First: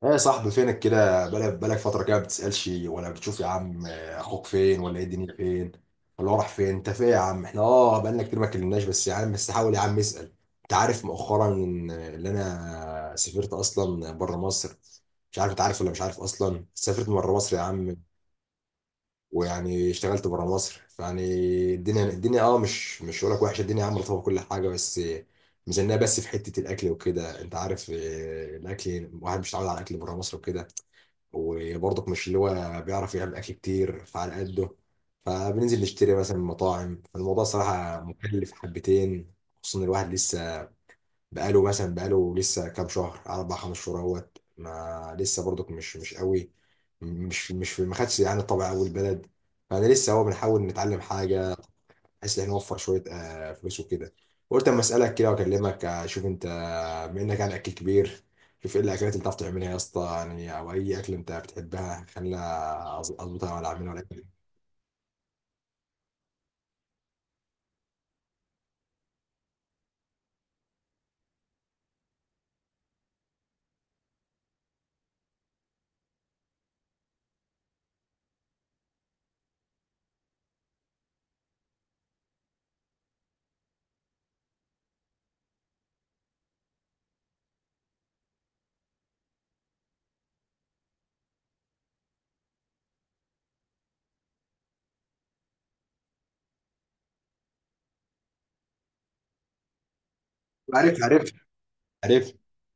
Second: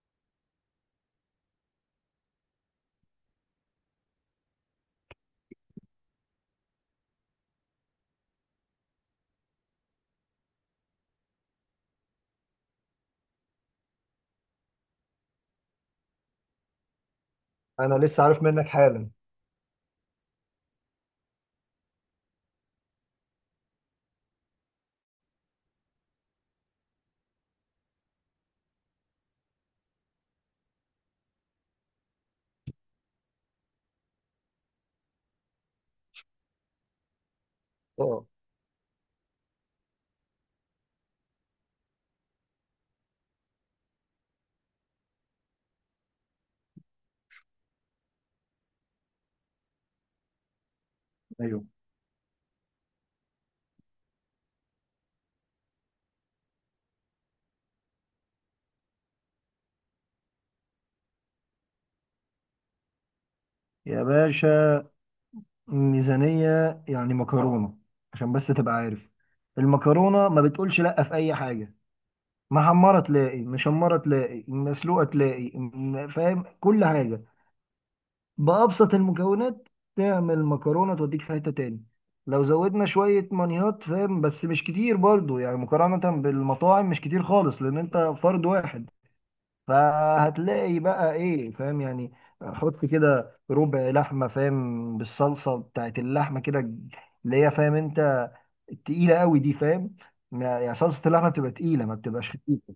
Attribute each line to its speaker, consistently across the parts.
Speaker 1: ايه يا صاحبي فينك كده بقالك فترة كده ما بتسألش ولا بتشوف يا عم، اخوك فين ولا ايه الدنيا فين ولا هو راح فين؟ انت فين يا عم؟ احنا بقالنا كتير ما اتكلمناش. بس يا عم، بس حاول يا عم اسأل. انت عارف مؤخرا ان اللي انا سافرت اصلا بره مصر؟ مش عارف انت عارف ولا مش عارف. اصلا سافرت بره مصر يا
Speaker 2: انا
Speaker 1: عم،
Speaker 2: لسه عارف منك حالا.
Speaker 1: ويعني اشتغلت بره مصر، فيعني الدنيا مش هقول لك وحشة. الدنيا يا عم رطبة، كل حاجة، بس ميزانية بس في حتة الأكل وكده. أنت عارف، الأكل، الواحد مش متعود على الأكل بره مصر وكده. وبرضك مش اللي هو بيعرف يعمل اكل كتير، فعلى قده، فبننزل نشتري مثلا من مطاعم، فالموضوع صراحة
Speaker 2: اه،
Speaker 1: مكلف حبتين. خصوصا إن الواحد لسه بقاله لسه كام شهر، اربع خمس شهور اهوت، ما لسه برضك مش قوي، مش مش ما خدش يعني طبع اول بلد. فانا لسه هو بنحاول نتعلم حاجة،
Speaker 2: ايوه
Speaker 1: بحيث ان احنا نوفر شويه فلوس وكده. قلت اما اسالك كده واكلمك، اشوف انت، بما انك يعني اكل كبير، شوف ايه الاكلات اللي بتعرف تعملها يا اسطى يعني، او اي اكل انت بتحبها، خلينا اظبطها، ولا اعملها، ولا
Speaker 2: يا
Speaker 1: اكل.
Speaker 2: باشا. ميزانية، يعني مكرونة عشان بس تبقى عارف. المكرونة ما بتقولش لأ في أي حاجة. محمرة تلاقي، مشمرة تلاقي، مسلوقة تلاقي، فاهم كل حاجة بأبسط المكونات. تعمل مكرونة توديك في حتة تاني. لو زودنا شوية مانيهات، فاهم، بس مش كتير برضو، يعني مقارنة بالمطاعم مش كتير خالص، لأن أنت فرد واحد. فهتلاقي بقى إيه، فاهم يعني. حط كده ربع لحمة، فاهم، بالصلصة بتاعت اللحمة كده، اللي هي، فاهم أنت، التقيلة قوي دي، فاهم. يعني صلصة
Speaker 1: عارف.
Speaker 2: اللحمة
Speaker 1: عارف.
Speaker 2: بتبقى تقيلة، ما بتبقاش
Speaker 1: عارف.
Speaker 2: خفيفة.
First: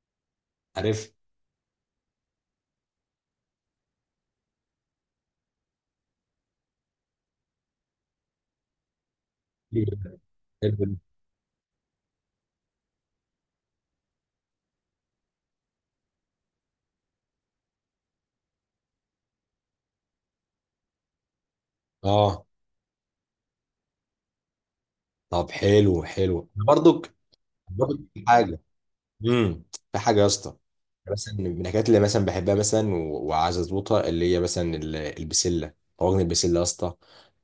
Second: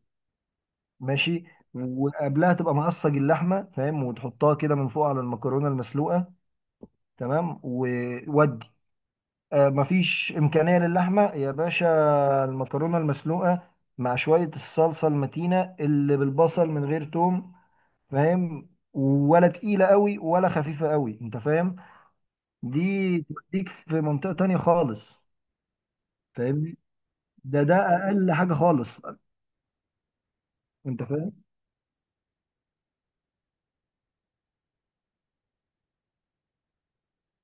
Speaker 1: عارف.
Speaker 2: ماشي. وقبلها تبقى مقصج اللحمة، فاهم، وتحطها كده من فوق على المكرونة المسلوقة. تمام وودي. آه،
Speaker 1: حلو ده،
Speaker 2: مفيش إمكانية
Speaker 1: حلو ده.
Speaker 2: للحمة يا باشا. المكرونة المسلوقة مع شوية الصلصة المتينة اللي بالبصل من غير توم، فاهم، ولا تقيلة قوي، ولا خفيفة قوي انت فاهم.
Speaker 1: اه
Speaker 2: دي توديك في منطقة تانية خالص،
Speaker 1: طب حلو، حلو.
Speaker 2: فاهمني.
Speaker 1: برضك،
Speaker 2: ده
Speaker 1: برضك
Speaker 2: أقل حاجة
Speaker 1: حاجه
Speaker 2: خالص،
Speaker 1: امم في حاجه يا اسطى،
Speaker 2: انت
Speaker 1: مثلا
Speaker 2: فاهم.
Speaker 1: من الحاجات اللي مثلا بحبها مثلا وعايز اظبطها، اللي هي مثلا البسله، طاجن البسله يا اسطى.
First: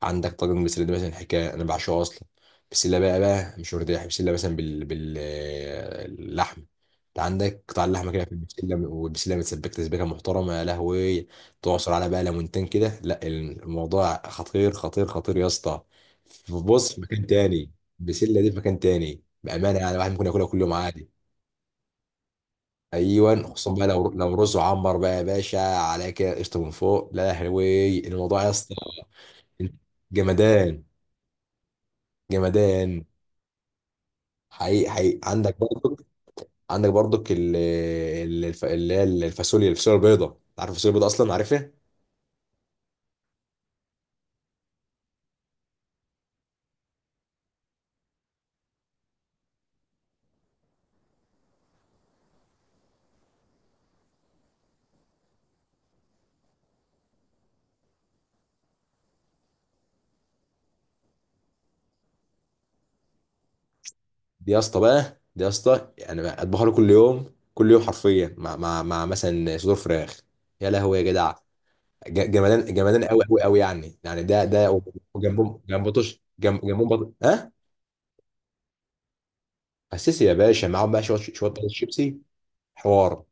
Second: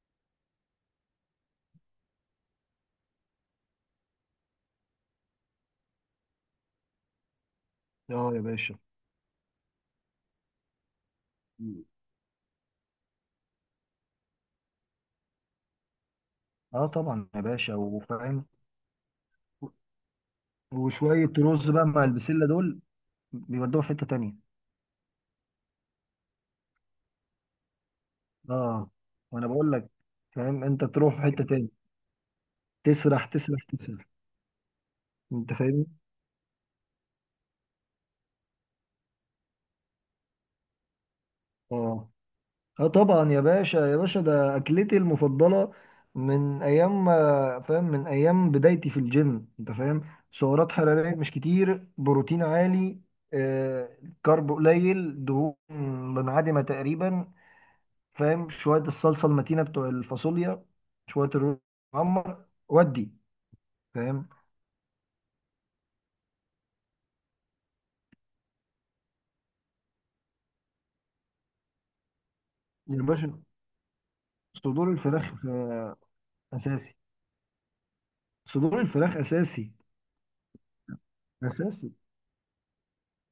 Speaker 1: عندك طاجن البسله ده مثلا حكايه، انا بعشقه اصلا. بسله بقى مش ورديه، بسله مثلا باللحم. انت عندك قطع اللحمه كده في
Speaker 2: اه يا باشا.
Speaker 1: البسله، والبسله متسبكه تسبيكه محترمه يا لهوي. تعصر على بقى ليمونتين كده، لا الموضوع خطير، خطير، خطير يا اسطى.
Speaker 2: اه
Speaker 1: بص، في مكان
Speaker 2: طبعا يا
Speaker 1: تاني.
Speaker 2: باشا،
Speaker 1: البسله
Speaker 2: وفاهم.
Speaker 1: دي في مكان تاني بامانه، يعني الواحد ممكن ياكلها كل يوم عادي.
Speaker 2: وشوية رز بقى مع البسلة دول،
Speaker 1: ايوه، خصوصا
Speaker 2: بيودوها
Speaker 1: بقى
Speaker 2: في حتة
Speaker 1: لو
Speaker 2: تانية.
Speaker 1: رز وعمر بقى يا باشا على كده قشطه من فوق، لا يا حلوي، الموضوع يا اسطى
Speaker 2: اه، وانا بقول لك، فاهم،
Speaker 1: جمدان
Speaker 2: انت تروح في حته تاني.
Speaker 1: جمدان.
Speaker 2: تسرح تسرح تسرح،
Speaker 1: حقيقي حقيقي.
Speaker 2: انت
Speaker 1: عندك
Speaker 2: فاهمني.
Speaker 1: برضك، اللي هي الفاصوليا، الفاصوليا البيضاء، انت عارف الفاصوليا البيضاء اصلا، عارفها؟
Speaker 2: اه، اه طبعا يا باشا، يا باشا ده اكلتي المفضله. من ايام فاهم من ايام بدايتي في الجيم، انت فاهم. سعرات حراريه مش كتير، بروتين عالي، آه كارب قليل، دهون منعدمه تقريبا. فاهم، شويه الصلصه المتينه بتوع الفاصوليا، شويه الرز المعمر ودي، فاهم.
Speaker 1: دي يا اسطى بقى، دي يا اسطى يعني بقى اطبخها له كل يوم، كل يوم حرفيا، مع مثلا صدور فراخ، يا لهوي يا جدع. جمدان
Speaker 2: يا
Speaker 1: جمدان، قوي قوي
Speaker 2: باشا
Speaker 1: قوي يعني ده.
Speaker 2: صدور الفراخ
Speaker 1: وجنبهم، جنب بطش، جنب
Speaker 2: اساسي.
Speaker 1: بطش ها.
Speaker 2: صدور الفراخ اساسي،
Speaker 1: اساسي يا باشا، معاهم بقى شويه، شويه بطاطس
Speaker 2: اساسي.
Speaker 1: شيبسي. حوار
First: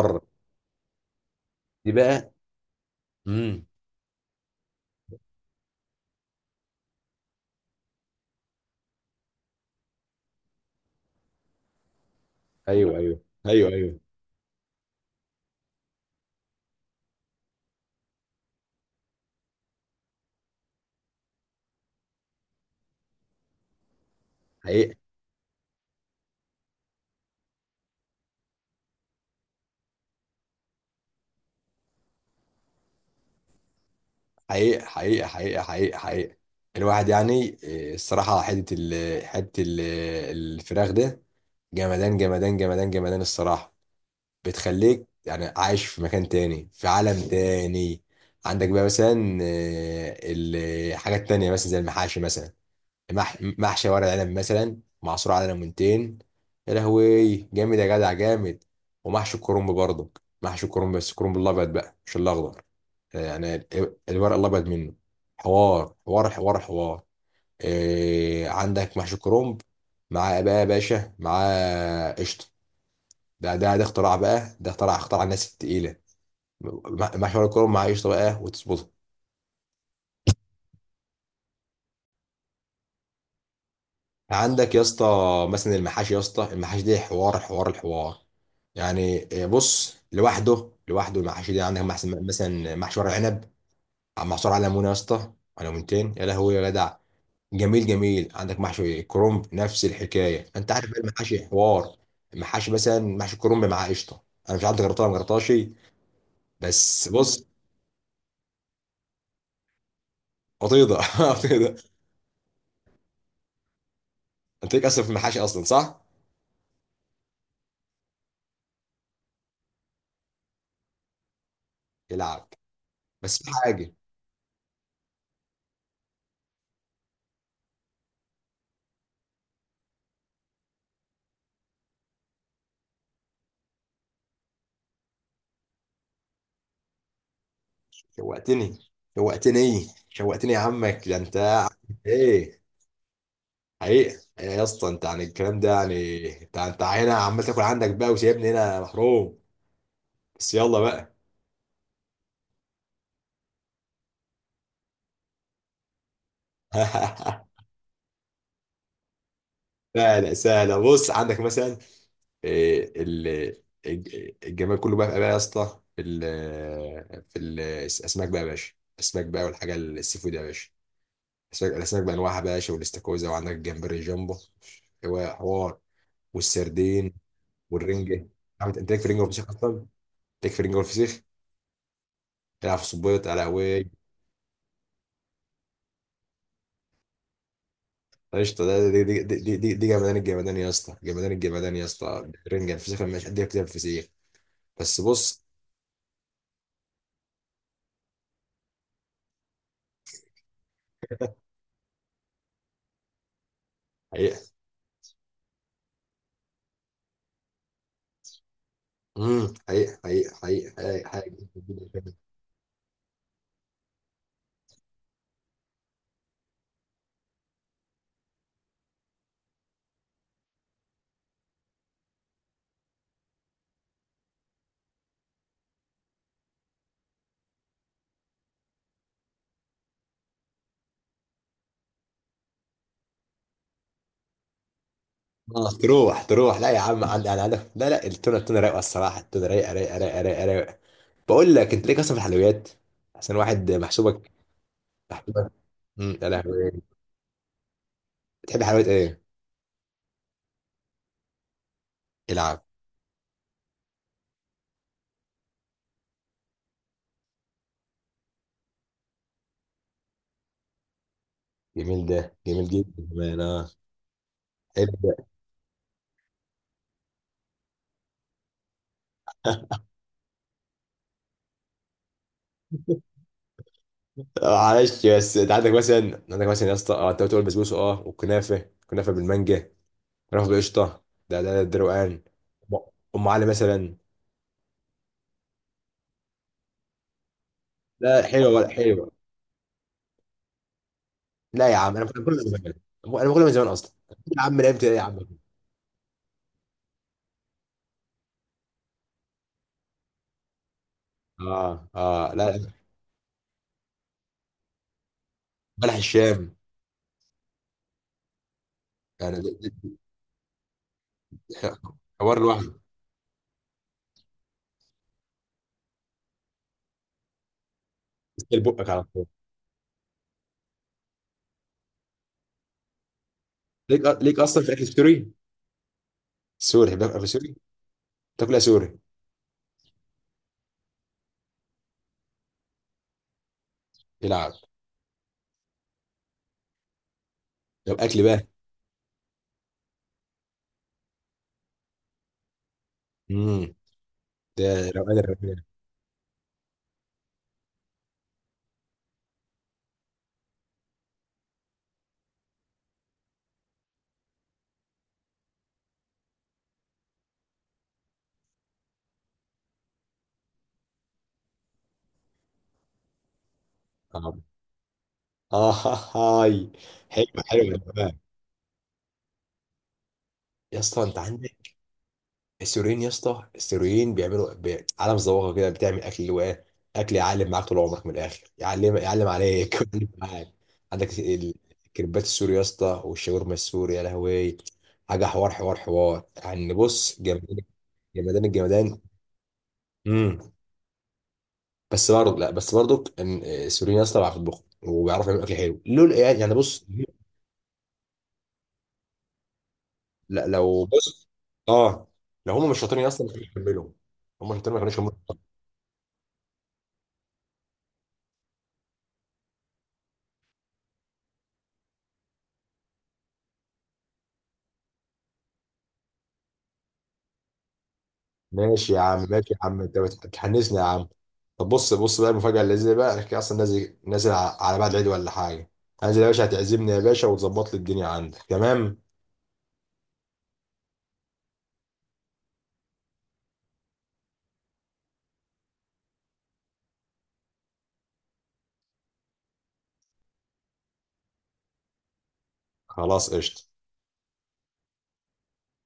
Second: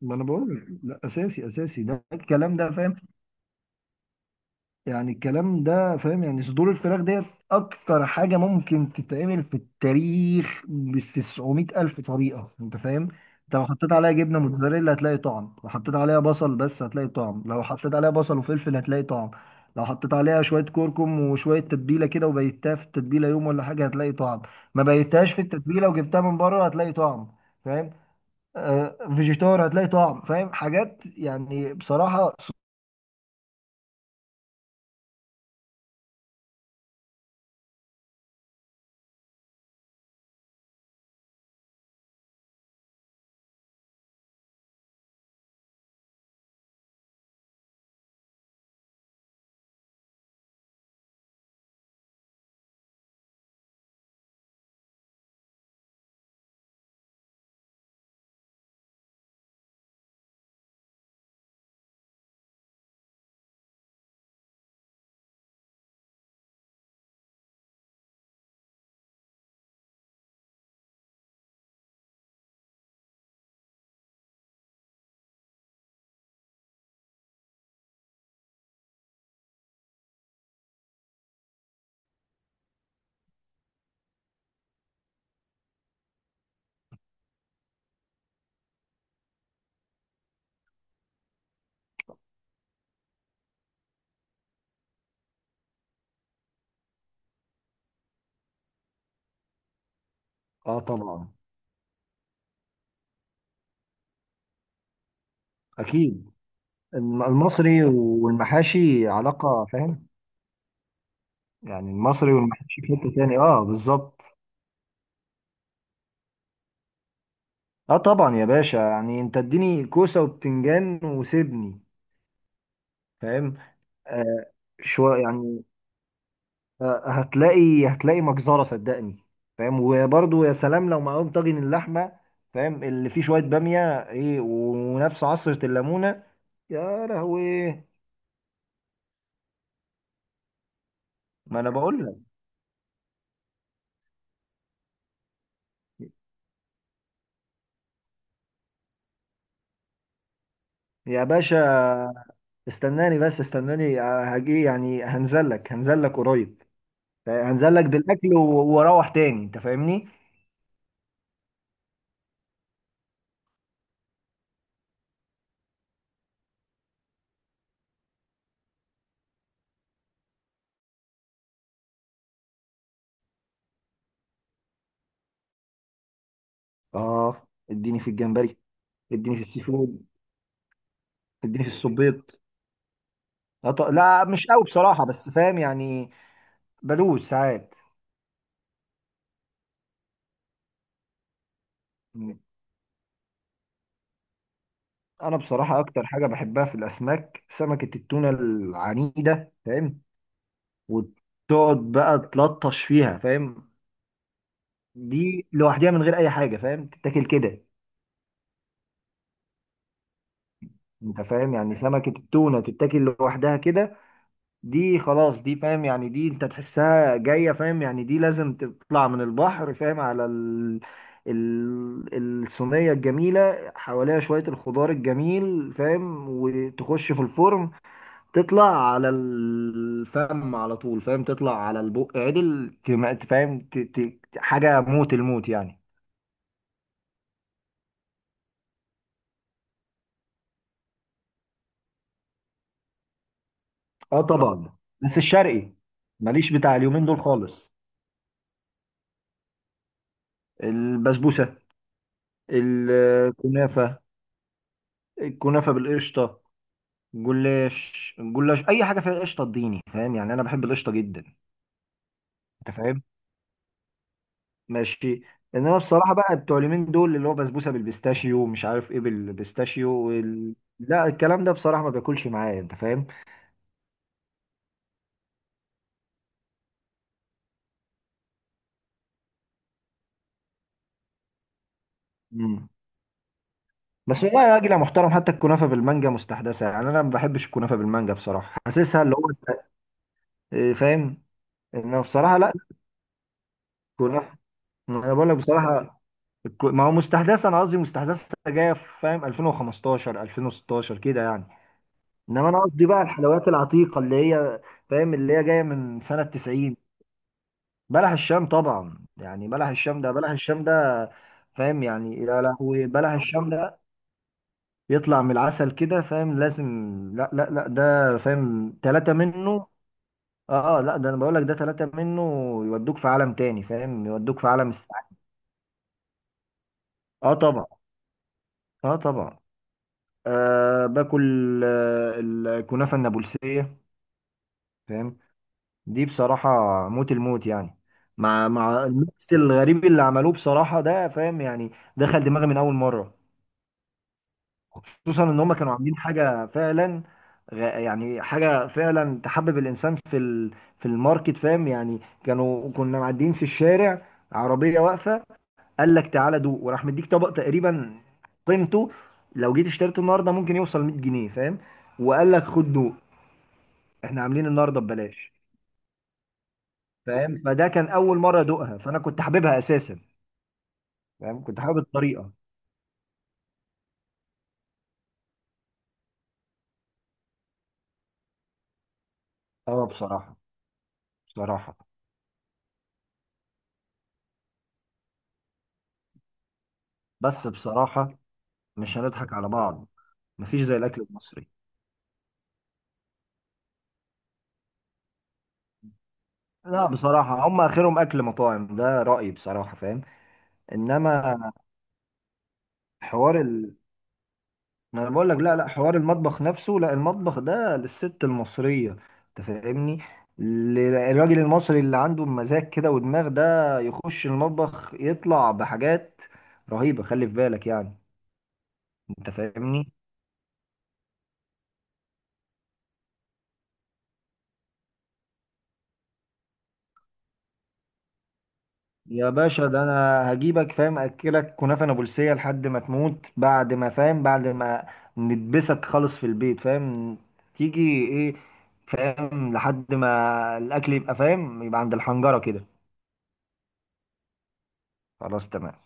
Speaker 2: ما انا بقول لك لا، اساسي اساسي
Speaker 1: دي
Speaker 2: ده
Speaker 1: بقى.
Speaker 2: الكلام ده، فاهم.
Speaker 1: امم
Speaker 2: يعني الكلام ده، فاهم، يعني صدور الفراخ ديت اكتر حاجه ممكن تتعمل في التاريخ ب 900 الف طريقه، انت
Speaker 1: ايوه،
Speaker 2: فاهم.
Speaker 1: ايوه،
Speaker 2: انت لو
Speaker 1: ايوه،
Speaker 2: حطيت
Speaker 1: ايوه.
Speaker 2: عليها جبنه موتزاريلا هتلاقي طعم، لو حطيت عليها بصل بس هتلاقي طعم، لو حطيت عليها بصل وفلفل هتلاقي طعم. لو حطيت عليها شويه كركم وشويه تتبيله كده، وبيتها في التتبيله يوم ولا حاجه، هتلاقي طعم. ما
Speaker 1: حقيقه،
Speaker 2: بيتهاش في التتبيله وجبتها من بره، هتلاقي طعم، فاهم. فيجيتار هتلاقي طعم، فاهم، حاجات يعني بصراحة.
Speaker 1: حقيقه، حقيقه، حقيقه، حقيقه، حقيقه. الواحد يعني الصراحه، حته الفراخ ده، جمدان، جمدان، جمدان، جمدان الصراحه. بتخليك يعني عايش في مكان تاني، في عالم تاني. عندك بقى مثلا حاجات تانية مثلا زي المحاشي مثلا. محشي ورق عنب مثلا، معصور على ليمونتين، يا لهوي جامد يا جدع، جامد. ومحشي الكرنب برضك، محشي الكرنب، بس الكرنب الابيض بقى مش الاخضر. يعني الورق الابيض منه، حوار حوار حوار حوار. إيه، عندك محشي كرنب، مع بقى يا باشا، مع قشطه؟ ده، ده اختراع بقى، ده اختراع، اختراع الناس التقيله. محشي ورق الكرنب مع قشطه بقى، وتظبط. عندك يا اسطى مثلا المحاشي يا اسطى، المحاشي دي حوار حوار الحوار، يعني بص، لوحده لوحده. المحاشي دي عندك مثلا محشي ورق عنب محشور على ليمونه يا اسطى، على ليمونتين، يا لهوي يا جدع. جميل، جميل. عندك محشي كرنب، نفس الحكايه انت
Speaker 2: اه
Speaker 1: عارف بقى،
Speaker 2: طبعا.
Speaker 1: المحاشي حوار. المحاشي مثلا محشي كرنب مع قشطه، انا مش عارف جربتها ولا ما جربتهاش.
Speaker 2: اكيد.
Speaker 1: بس بص،
Speaker 2: المصري والمحاشي علاقه، فاهم.
Speaker 1: قطيضه قطيضه.
Speaker 2: يعني المصري والمحاشي في حته تاني، اه بالظبط.
Speaker 1: انت ليك اصلا في المحاشي اصلا صح؟
Speaker 2: اه طبعا يا باشا، يعني انت اديني كوسه وبتنجان وسيبني،
Speaker 1: يلعب. بس في
Speaker 2: فاهم.
Speaker 1: حاجه.
Speaker 2: آه. شويه يعني. آه، هتلاقي مجزره صدقني. فاهم، وبرضه يا سلام لو معاهم طاجن اللحمه، فاهم، اللي فيه شويه باميه، ايه، ونفس عصره الليمونه، يا لهوي.
Speaker 1: شوقتني، شوقتني، شوقتني يا عمك، ده انت
Speaker 2: ما
Speaker 1: عامل
Speaker 2: انا بقول لك،
Speaker 1: ايه حقيقة؟ ايه يا اسطى انت، عن الكلام ده يعني، انت هنا عمال تاكل عندك بقى، وسايبني هنا محروم؟ بس يلا بقى.
Speaker 2: يا باشا، استناني بس، استناني هجي، يعني هنزل لك، هنزل لك قريب. هنزل لك بالاكل واروح تاني، انت فاهمني.
Speaker 1: سهلة، سهلة. بص، عندك مثلا إيه، ال- الجمال كله بقى، يا اسطى، في في الاسماك بقى يا باشا، الاسماك بقى، والحاجه السي فود يا باشا. الاسماك، بانواعها بقى يا باشا، والاستاكوزا، وعندك الجمبري جامبو، هو حوار، والسردين،
Speaker 2: اه اديني في
Speaker 1: والرنجة.
Speaker 2: الجمبري.
Speaker 1: عملت انت، ليك في رنجة
Speaker 2: اديني في
Speaker 1: وفسيخ
Speaker 2: السي
Speaker 1: اصلا،
Speaker 2: فود.
Speaker 1: ليك في رنجة والفسيخ.
Speaker 2: اديني في الصبيط.
Speaker 1: العب في صبيط على هواي.
Speaker 2: لا مش قوي بصراحة، بس فاهم يعني، بدوس ساعات.
Speaker 1: قشطة. ده، دي، دي جمدان الجمدان يا اسطى، جمدان الجمدان يا اسطى. الرنجة الفسيخ، لما مش قد كده الفسيخ، بس
Speaker 2: انا
Speaker 1: بص،
Speaker 2: بصراحة اكتر حاجة بحبها في الاسماك سمكة التونة العنيدة، فاهم. وتقعد بقى تلطش فيها، فاهم.
Speaker 1: حقيقة.
Speaker 2: دي لوحدها من غير اي حاجة، فاهم، تتاكل كده.
Speaker 1: حقيقة، حقيقة، حقيقة،
Speaker 2: انت
Speaker 1: حقيقة،
Speaker 2: فاهم، يعني سمكة
Speaker 1: حقيقة.
Speaker 2: التونة تتاكل لوحدها كده. دي خلاص، دي فاهم، يعني دي انت تحسها جاية، فاهم، يعني دي لازم تطلع من البحر، فاهم، على الصينية الجميلة، حواليها شوية الخضار الجميل، فاهم، وتخش في الفرن. تطلع على الفم على طول، فاهم، تطلع على البق عدل، فاهم، حاجة موت الموت
Speaker 1: اه
Speaker 2: يعني.
Speaker 1: تروح، تروح، لا يا عم، عندي انا عندك، لا، لا. التونة، رايقة الصراحة، التونة رايقة، رايقة، رايقة، رايقة، رايقة. بقول لك، انت ليك اصلا في الحلويات؟ عشان واحد
Speaker 2: اه، طب
Speaker 1: محسوبك،
Speaker 2: طبعا، بس
Speaker 1: محسوبك.
Speaker 2: الشرقي
Speaker 1: يا
Speaker 2: ماليش
Speaker 1: لهوي،
Speaker 2: بتاع اليومين دول خالص.
Speaker 1: بتحب حلويات ايه؟
Speaker 2: البسبوسة،
Speaker 1: العب.
Speaker 2: الكنافة، الكنافة بالقشطة، جلاش جلاش أي حاجة فيها قشطة اديني، فاهم، يعني أنا بحب القشطة جدا.
Speaker 1: جميل، ده جميل
Speaker 2: أنت
Speaker 1: جدا
Speaker 2: فاهم،
Speaker 1: كمان.
Speaker 2: ماشي.
Speaker 1: ال-
Speaker 2: إنما بصراحة بقى بتوع اليومين دول اللي هو بسبوسة بالبيستاشيو ومش عارف إيه بالبيستاشيو لا الكلام ده بصراحة ما بياكلش معايا، أنت فاهم.
Speaker 1: معلش، بس انت عندك مثلا، يا اسطى، انت بتقول بسبوسه، والكنافه، كنافه بالمانجا، كنافه بالقشطه، ده، ده روقان.
Speaker 2: مم.
Speaker 1: ام أم علي مثلا.
Speaker 2: بس والله يا راجل يا محترم، حتى الكنافة بالمانجا مستحدثة، يعني أنا ما بحبش الكنافة بالمانجا
Speaker 1: لا، حلوه،
Speaker 2: بصراحة،
Speaker 1: ولا
Speaker 2: حاسسها
Speaker 1: حلوه؟
Speaker 2: اللي هو إيه، فاهم،
Speaker 1: لا يا عم
Speaker 2: إنما
Speaker 1: انا باكلها
Speaker 2: بصراحة
Speaker 1: من
Speaker 2: لا.
Speaker 1: زمان، انا باكلها من زمان اصلا
Speaker 2: الكنافة،
Speaker 1: يا عم، لعبت ايه يا
Speaker 2: أنا
Speaker 1: عم.
Speaker 2: بقول لك بصراحة، ما هو مستحدثه، انا قصدي مستحدثه جايه في، فاهم، 2015 2016 كده يعني.
Speaker 1: اه، اه،
Speaker 2: انما
Speaker 1: لا،
Speaker 2: انا
Speaker 1: لا.
Speaker 2: قصدي بقى الحلويات العتيقه اللي هي، فاهم، اللي هي جايه
Speaker 1: بلح
Speaker 2: من سنه
Speaker 1: الشام.
Speaker 2: 90. بلح الشام طبعا،
Speaker 1: يعني
Speaker 2: يعني بلح الشام ده، بلح الشام ده،
Speaker 1: ده
Speaker 2: فاهم يعني.
Speaker 1: حوار
Speaker 2: لا لا،
Speaker 1: لوحده.
Speaker 2: وبلح الشام ده يطلع من العسل كده، فاهم، لازم. لا لا لا، ده
Speaker 1: تسال
Speaker 2: فاهم،
Speaker 1: بقك على
Speaker 2: ثلاثه
Speaker 1: طول.
Speaker 2: منه. اه، لا، ده انا بقول لك ده ثلاثه منه يودوك في عالم تاني،
Speaker 1: ليك
Speaker 2: فاهم،
Speaker 1: ليك
Speaker 2: يودوك في
Speaker 1: اصلا
Speaker 2: عالم
Speaker 1: في اكل
Speaker 2: السعاده.
Speaker 1: سوري، سوري بقى، اكل
Speaker 2: اه
Speaker 1: سوري؟
Speaker 2: طبعا.
Speaker 1: تاكلها
Speaker 2: اه
Speaker 1: سوري،
Speaker 2: طبعا. أه باكل الكنافة النابلسية،
Speaker 1: يلعب.
Speaker 2: فاهم. دي بصراحة موت الموت يعني،
Speaker 1: طب اكل بقى.
Speaker 2: مع الميكس الغريب اللي عملوه بصراحة ده، فاهم يعني، دخل دماغي من أول مرة.
Speaker 1: امم ده روقان
Speaker 2: خصوصا إن هما
Speaker 1: الروقان.
Speaker 2: كانوا عاملين حاجة فعلا، يعني حاجة فعلا تحبب الإنسان في في الماركت، فاهم، يعني كنا معديين في الشارع، عربية واقفة، قال لك تعالى دوق، وراح مديك طبق تقريبا قيمته لو جيت اشتريته النهاردة ممكن يوصل 100 جنيه، فاهم، وقال لك خد دوق، احنا
Speaker 1: آه.
Speaker 2: عاملين النهارده ببلاش.
Speaker 1: اه هاي،
Speaker 2: فاهم،
Speaker 1: حلو،
Speaker 2: اوكي، فده
Speaker 1: حلو
Speaker 2: كان
Speaker 1: تمام.
Speaker 2: اول مره ادوقها، فانا كنت حاببها اساسا،
Speaker 1: يا اسطى انت
Speaker 2: فاهم، كنت
Speaker 1: عندك
Speaker 2: حابب الطريقه.
Speaker 1: السوريين يا اسطى، السوريين بيعملوا عالم زواغه كده، بتعمل اكل اللي هو ايه، اكل يعلم معاك طول عمرك، من الاخر يعلم، عليك
Speaker 2: اه
Speaker 1: يعلم
Speaker 2: بصراحه.
Speaker 1: معاك. عندك
Speaker 2: بصراحه،
Speaker 1: الكريبات السوري يا اسطى، والشاورما السوري، يا لهوي. حاجه حوار حوار حوار، يعني بص،
Speaker 2: بس
Speaker 1: جمدان،
Speaker 2: بصراحه
Speaker 1: جمدان
Speaker 2: مش
Speaker 1: الجمدان.
Speaker 2: هنضحك على بعض،
Speaker 1: امم
Speaker 2: مفيش زي الاكل المصري.
Speaker 1: بس برضه، لا بس برضه ان السوريين يا اسطى بيعرفوا يطبخوا، وبيعرفوا يعملوا اكل حلو لول يعني بص،
Speaker 2: لا بصراحه هم اخرهم اكل مطاعم ده رايي بصراحه، فاهم.
Speaker 1: لا لو بص
Speaker 2: انما
Speaker 1: اه لو هم مش شاطرين اصلا ما
Speaker 2: حوار،
Speaker 1: كانوش كملوا، هم شاطرين، ما كانوش
Speaker 2: ما انا بقول
Speaker 1: كملوا.
Speaker 2: لك، لا لا حوار المطبخ نفسه، لا المطبخ ده للست المصريه، انت فاهمني. الراجل المصري اللي عنده مزاج كده ودماغ، ده يخش المطبخ يطلع بحاجات رهيبه، خلي في بالك يعني.
Speaker 1: ماشي يا عم،
Speaker 2: انت
Speaker 1: ماشي يا عم،
Speaker 2: فاهمني
Speaker 1: انت بتحنسني يا عم. طب بص، بص بقى، المفاجاه اللي زي بقى، انا كده اصلا نازل، نازل على بعد العيد ولا حاجه. انزل يا باشا، هتعزمني يا باشا، وتظبط لي الدنيا عندك تمام.
Speaker 2: يا باشا. ده انا هجيبك، فاهم، اكلك كنافه نابلسيه لحد ما تموت، بعد ما فاهم، بعد ما ندبسك خالص في البيت، فاهم، تيجي ايه، فاهم، لحد ما الاكل يبقى، فاهم، يبقى عند الحنجره كده.
Speaker 1: خلاص، قشطه.
Speaker 2: خلاص تمام.